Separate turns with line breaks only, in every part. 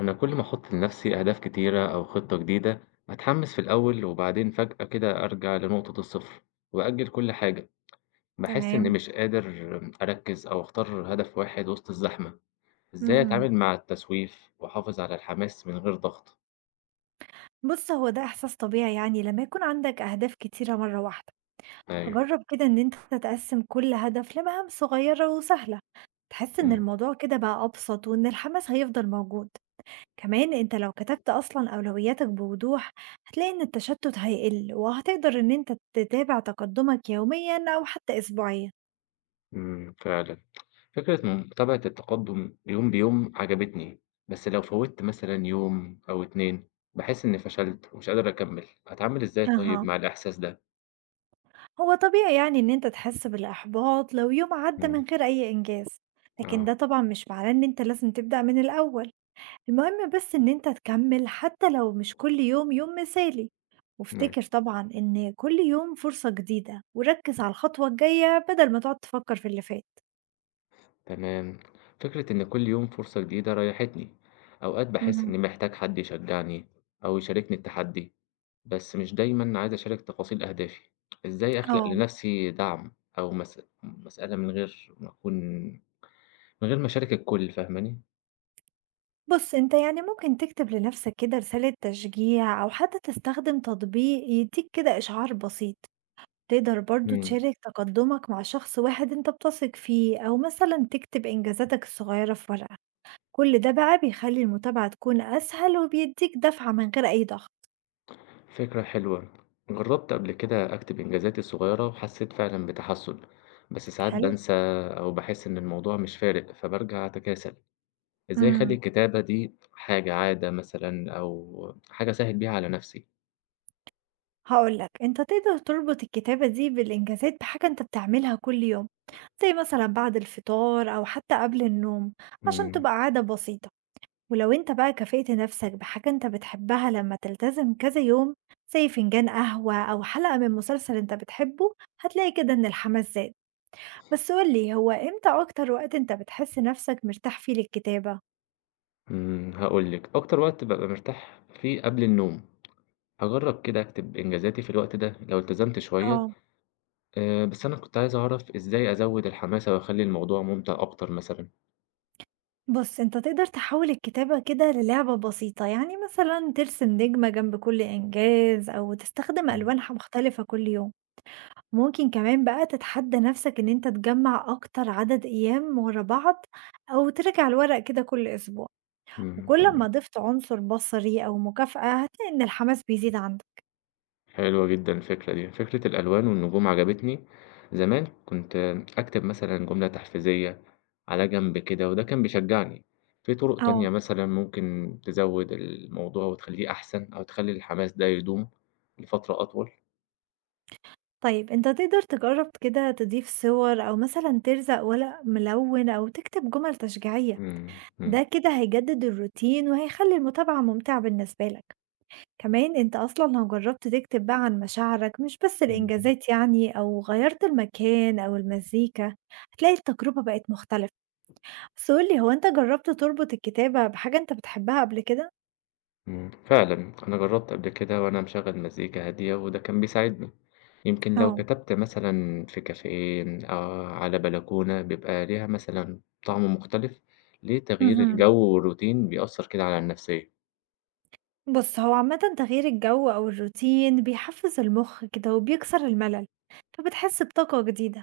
أنا كل ما أحط لنفسي أهداف كتيرة أو خطة جديدة، بتحمس في الأول وبعدين فجأة كده أرجع لنقطة الصفر وأجل كل حاجة. بحس إني
تمام،
مش قادر أركز أو أختار هدف واحد وسط الزحمة. إزاي
اهم.
أتعامل مع التسويف وأحافظ على الحماس من غير ضغط؟
بُص، هو ده إحساس طبيعي يعني لمّا يكون عندك أهداف كتيرة مرّة واحدة،
أيوة.
فجرّب كده إن أنت تقسّم كل هدف لمهام صغيّرة وسهلة، تحس إن
أمم.
الموضوع كده بقى أبسط وإن الحماس هيفضل موجود، كمان أنت لو كتبت أصلًا أولوياتك بوضوح، هتلاقي إن التشتُّت هيقِل وهتقدر إن أنت تتابع تقدُّمك يوميًا أو حتى أسبوعيًا.
فعلا فكرة متابعة التقدم يوم بيوم عجبتني. بس لو فوتت مثلا يوم أو اتنين بحس إني فشلت ومش قادر أكمل. أتعامل إزاي طيب
أها.
مع الإحساس ده؟
هو طبيعي يعني إن أنت تحس بالإحباط لو يوم عدى من
أمم.
غير أي إنجاز، لكن
آه.
ده طبعا مش معناه إن أنت لازم تبدأ من الأول. المهم بس إن أنت تكمل حتى لو مش كل يوم يوم مثالي،
نعم.
وافتكر طبعا إن كل يوم فرصة جديدة وركز على الخطوة الجاية بدل ما تقعد تفكر في اللي فات.
تمام. فكرة إن كل يوم فرصة جديدة ريحتني، أوقات بحس
مهم.
إني محتاج حد يشجعني أو يشاركني التحدي، بس مش دايمًا عايز أشارك تفاصيل أهدافي. إزاي أخلق
اه
لنفسي دعم أو مسألة من غير ما أكون، من غير ما أشارك الكل، فاهماني؟
بص انت يعني ممكن تكتب لنفسك كده رسالة تشجيع او حتى تستخدم تطبيق يديك كده اشعار بسيط. تقدر برضه
إمم،
تشارك تقدمك مع شخص واحد انت بتثق فيه أو مثلا تكتب إنجازاتك الصغيرة في ورقة. كل ده بقى بيخلي المتابعة تكون أسهل وبيديك دفعة من غير أي ضغط.
فكرة حلوة. جربت قبل كده أكتب إنجازاتي الصغيرة وحسيت فعلًا بتحسن، بس ساعات
حلو.
بانسى أو باحس إن الموضوع مش فارق فبارجع أتكاسل. إزاي أخلّي
امم
الكتابة دي حاجة عادة مثلًا أو حاجة أسهِّل بيها على نَفْسي؟
هقولك انت تقدر تربط الكتابة دي بالإنجازات بحاجة انت بتعملها كل يوم، زي مثلا بعد الفطار أو حتى قبل النوم، عشان
إمم.
تبقى عادة بسيطة. ولو انت بقى كافئت نفسك بحاجة انت بتحبها لما تلتزم كذا يوم، زي فنجان قهوة أو حلقة من مسلسل انت بتحبه، هتلاقي كده ان الحماس زاد. بس قولي، هو امتى أكتر وقت انت بتحس نفسك مرتاح فيه للكتابة؟
هاقول لِك، أكتر وقت بابقى مرتاح فيه قبل النوم، هاجرّب كده أكتب إنجازاتي في الوقت ده لو التزمت شوية.
اه.
بس أنا كنت عايز أعرف إزاي أزوِّد الحماسة وأخلّي الموضوع ممتع أكتر مثلًا؟
بص انت تقدر تحول الكتابة كده للعبة بسيطة، يعني مثلا ترسم نجمة جنب كل إنجاز أو تستخدم ألوان مختلفة كل يوم. ممكن كمان بقى تتحدى نفسك ان انت تجمع أكتر عدد أيام ورا بعض، أو ترجع الورق كده كل أسبوع.
إمم،
وكل
إمم.
ما ضِفت عنصر بصري أو مكافأة هتلاقي إن الحماس بيزيد عندك.
حلوة جدًا الفكرة دي، فكرة الألوان والنجوم عجبتني. زمان كنت أكتب مثلًا جملة تحفيزية على جنب كده، وده كان بيشجعني. في طرق تانية
آه.
مثلًا ممكن تزود الموضوع وتخلّيه أحسن، أو تخلّي الحماس ده يدوم لفترة أطول؟
طيب أنت تقدر تجرّب كده تضيف صور أو مثلًا تلزق ورق ملوِّن أو تكتب جمل تشجيعية،
إمم،
ده كده هيجدد الروتين وهيخلّي المتابعة ممتعة بالنسبة لك. كمان أنت أصلًا لو جرّبت تكتب بقى عن مشاعرك مش بس
إمم.
الإنجازات يعني، أو غيّرت المكان أو المزيكا، هتلاقي التجربة بقت مختلفة. بس قُل لي، هو أنت جرّبت تربط الكتابة بحاجة أنت بتحبها قبل كده؟
فعلًا أنا جرّبت قبل كده وأنا مشغّل مزيكا هادية وده كان بيساعدني، يمكن لو
آه.
كتبت مثلًا في كافيه، على بلكونة بيبقى ليها مثلًا طعم مختلف. ليه تغيير
اهم.
الجو والروتين بيأثّر كده على النفسية؟
بص، هو عامة تغيير الجو أو الروتين بيحفز المخ كده وبيكسر الملل، فبتحس بطاقة جديدة،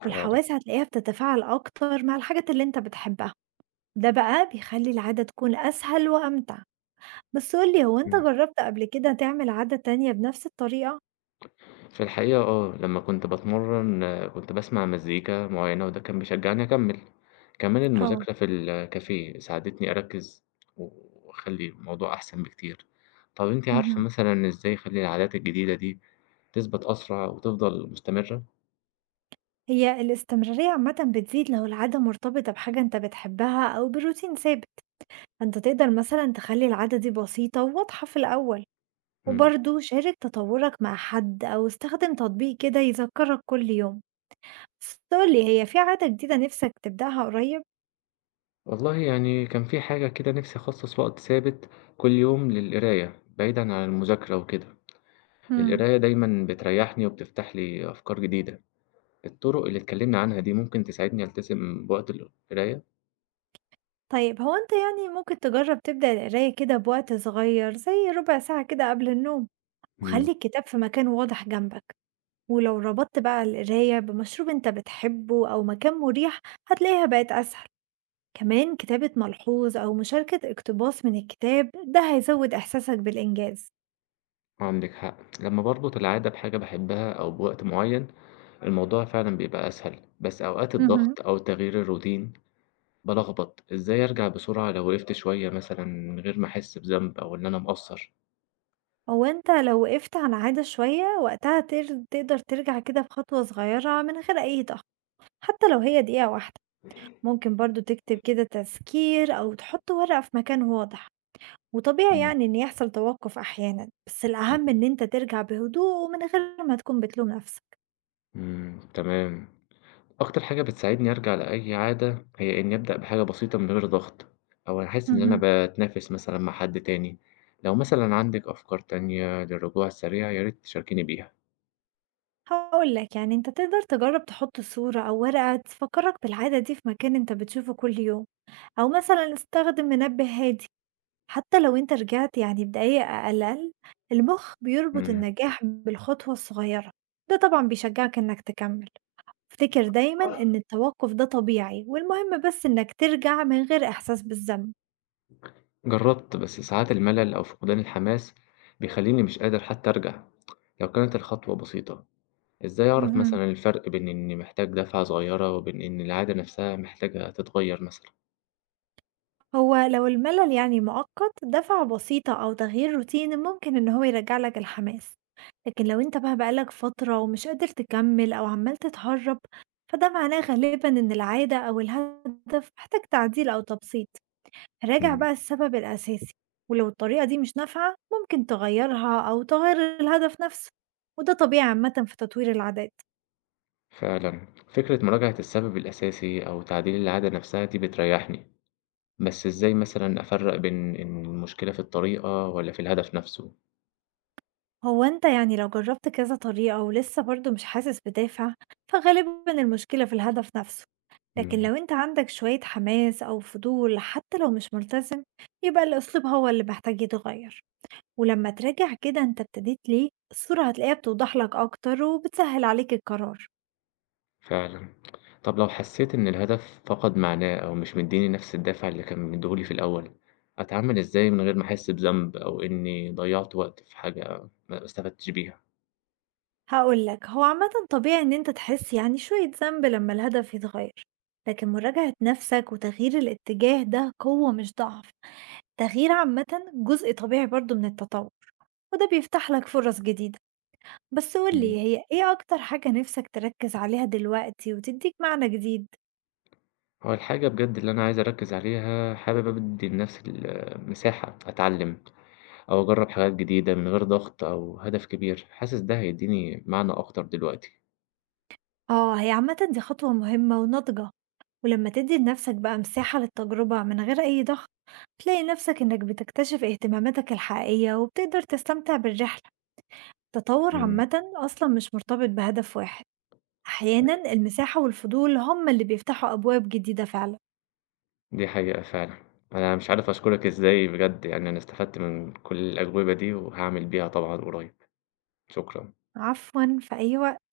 فعلًا.
والحواس هتلاقيها بتتفاعل أكتر مع الحاجات اللي أنت بتحبها. ده بقى بيخلي العادة تكون أسهل وأمتع. بس قولي، هو أنت
إمم،
جربت قبل كده تعمل عادة تانية بنفس الطريقة؟
في الحقيقة آه، لمّا كنت باتمرّن كنت باسمع مزيكا معيّنة وده كان بيشجّعني أكمّل. كمان
اه.
المذاكرة في الكافيه ساعدتني أركّز و واخلّي الموضوع أحسن بكتير. طَب أنتِ عارفة
مهم.
مثلًا إزاي أخلّي العادات الجديدة دي تثبت أسرع وتفضل مستمرة؟
هي الاستمرارية عامة بتزيد لو العادة مرتبطة بحاجة انت بتحبها أو بروتين ثابت. انت تقدر مثلا تخلي العادة دي بسيطة وواضحة في الأول،
إمم.
وبرضه شارك تطورك مع حد أو استخدم تطبيق كده يذكرك كل يوم. بس قولي، هي في عادة جديدة نفسك تبدأها قريب؟
والله يعني كان في حاجة كده نِفْسي أخصّص وقت ثابت كل يوم للقراية بعيدًا عن المذاكرة وكده.
مم.
القراية دايمًا بتريّحني وبتفتح لي أفكار جديدة. الطُرق اللي اتكلّمنا عنها دي ممكن تساعدني ألتزم بوقت القراية؟
طيب هو انت يعني ممكن تجرب تبدأ القراية كده بوقت صغير زي ربع ساعة كده قبل النوم،
إمم.
وخلي الكتاب في مكان واضح جنبك. ولو ربطت بقى القراية بمشروب انت بتحبه أو مكان مريح، هتلاقيها بقت أسهل. كمان كتابة ملحوظ أو مشاركة اقتباس من الكتاب ده هيزود إحساسك بالإنجاز.
عندِك حق. لمّا باربط العادة بحاجة باحبها أو بوقت معيّن، الموضوع فعلًا بيبقى أسهل، بس أوقات
مهم.
الضغط أو تغيير الروتين بالخبط. إزاي أرجع بسرعة لو وقفت شوية مثلًا من غير ما أحس بذنب أو إن أنا مقصّر؟
هو أنت لو وقفت على عادة شوية، وقتها تقدر ترجع كده بخطوة صغيرة من غير أي ضغط، حتى لو هي دقيقة واحدة. ممكن برضو تكتب كده تذكير أو تحط ورقة في مكان واضح. وطبيعي
إمم،
يعني إن يحصل توقف أحيانا، بس الأهم إن أنت ترجع بهدوء ومن غير ما تكون بتلوم نفسك.
إمم، تمام. أكتر حاجة بتساعدني أرجع لأي عادة هي إني أبدأ بحاجة بسيطة من غير ضغط، أو أحس إن أنا
مهم.
باتنافس مثلًا مع حد تاني. لو مثلًا عندِك أفكار تانية للرجوع السريع يا ريت تشاركيني بيها.
هقولك، يعني أنت تقدر تجرب تحط صورة أو ورقة تفكرك بالعادة دي في مكان أنت بتشوفه كل يوم، أو مثلا استخدم منبه هادي. حتى لو أنت رجعت يعني بدقايق أقل أقل، المُخ بيربط
إمم،
النجاح بالخطوة الصغيرة، ده طبعًا بيشجّعك إنك تكمّل. افتكر دايمًا إن التوقُّف ده طبيعي والمهم بس إنك ترجع من غير إحساس بالذنب.
جربت بس ساعات الملل أو فقدان الحماس بيخليني مش قادر حتى أرجع. لو كانت الخطوة بسيطة، إزاي أعرف
اهم.
مثلًا الفرق بين إني محتاج دفعة صغيرة وبين إن العادة نفسها محتاجة تتغير مثلًا؟
هو لو الملل يعني مؤقت، دَفعة بسيطة أو تغيير روتيني ممكن إن هو يرجّع لك الحماس، لكن لو أنت بقى لك فترة ومش قادر تكمّل أو عمّال تتهرّب، فده معناه غالبًا إن العادة أو الهدف محتاج تعديل أو تبسيط. راجع
إمم.
بقى السبب الأساسي، ولو الطريقة دي مش نافعة ممكن تغيرها أو تغير الهدف نفسه، وده طبيعي عامة في تطوير العادات.
فعلًا. فكرة مراجعة السبب الأساسي أو تعديل العادة نفسها دي بتريحني، بس إزاي مثلًا أفرّق بين إن المشكلة في الطريقة والّا في الهدف نفسه؟
هو انت يعني لو جربت كذا طريقة ولسه برضه مش حاسس بدافع، فغالبا المشكلة في الهدف نفسه، لكن
إمم،
لو انت عندك شوية حماس أو فضول حتى لو مش ملتزم، يبقى الأسلوب هو اللي محتاج يتغير. ولما تراجع كده انت ابتديت ليه، الصورة هتلاقيها بتوضح لك أكتر وبتسهل عليك القرار.
فعلًا. طب لو حسيت إن الهدف فقد معناه أو مش مديني نفس الدافع اللي كان مديه لي في الأول، أتعامل إزاي من غير ما أحس بذنب أو إني ضيّعت وقت في حاجة ما استفدتش بيها؟
هاقول لك، هو عامةً طبيعي إن أنت تحس يعني شوية ذنب لمّا الهدف يتغير، لكن مراجعة نفسك وتغيير الاتجاه ده قوة مش ضعف، التغيير عامةً جزء طبيعي برضه من التطور، وده بيفتح لك فرص جديدة، بس قُل
إمم.
لي، هي إيه أكتر حاجة نفسك تركّز عليها دلوقتي وتدّيك معنى جديد؟
هو الحاجة بجد اللي أنا عايز أركّز عليها، حابب أدّي لنفسي ال مساحة أتعلم أو أجرّب حاجات جديدة من غير ضغط أو هدف كبير، حاسس ده هيدّيني معنى أكتر دلوقتي.
آه، هي عامةً دي خطوة مهمة وناضجة، ولمّا تدّي لنفسك بقى مساحة للتجربة من غير أي ضغط، هتلاقي نفسك إنك بتكتشف اهتماماتك الحقيقية وبتقدر تستمتع بالرحلة. التطور
إمم.
عامةً أصلًا مش مرتبط بهدف واحد، أحيانًا المساحة والفضول هُم اللي بيفتحوا أبواب جديدة فعلًا.
دي حقيقة فعلًا. أنا مش عارف أشكرك إزاي بجد، يعني أنا استفدت من كل الأجوبة دي وهاعمل بيها طبعًا قريب. شكرًا.
عفوًا، في أي وقت.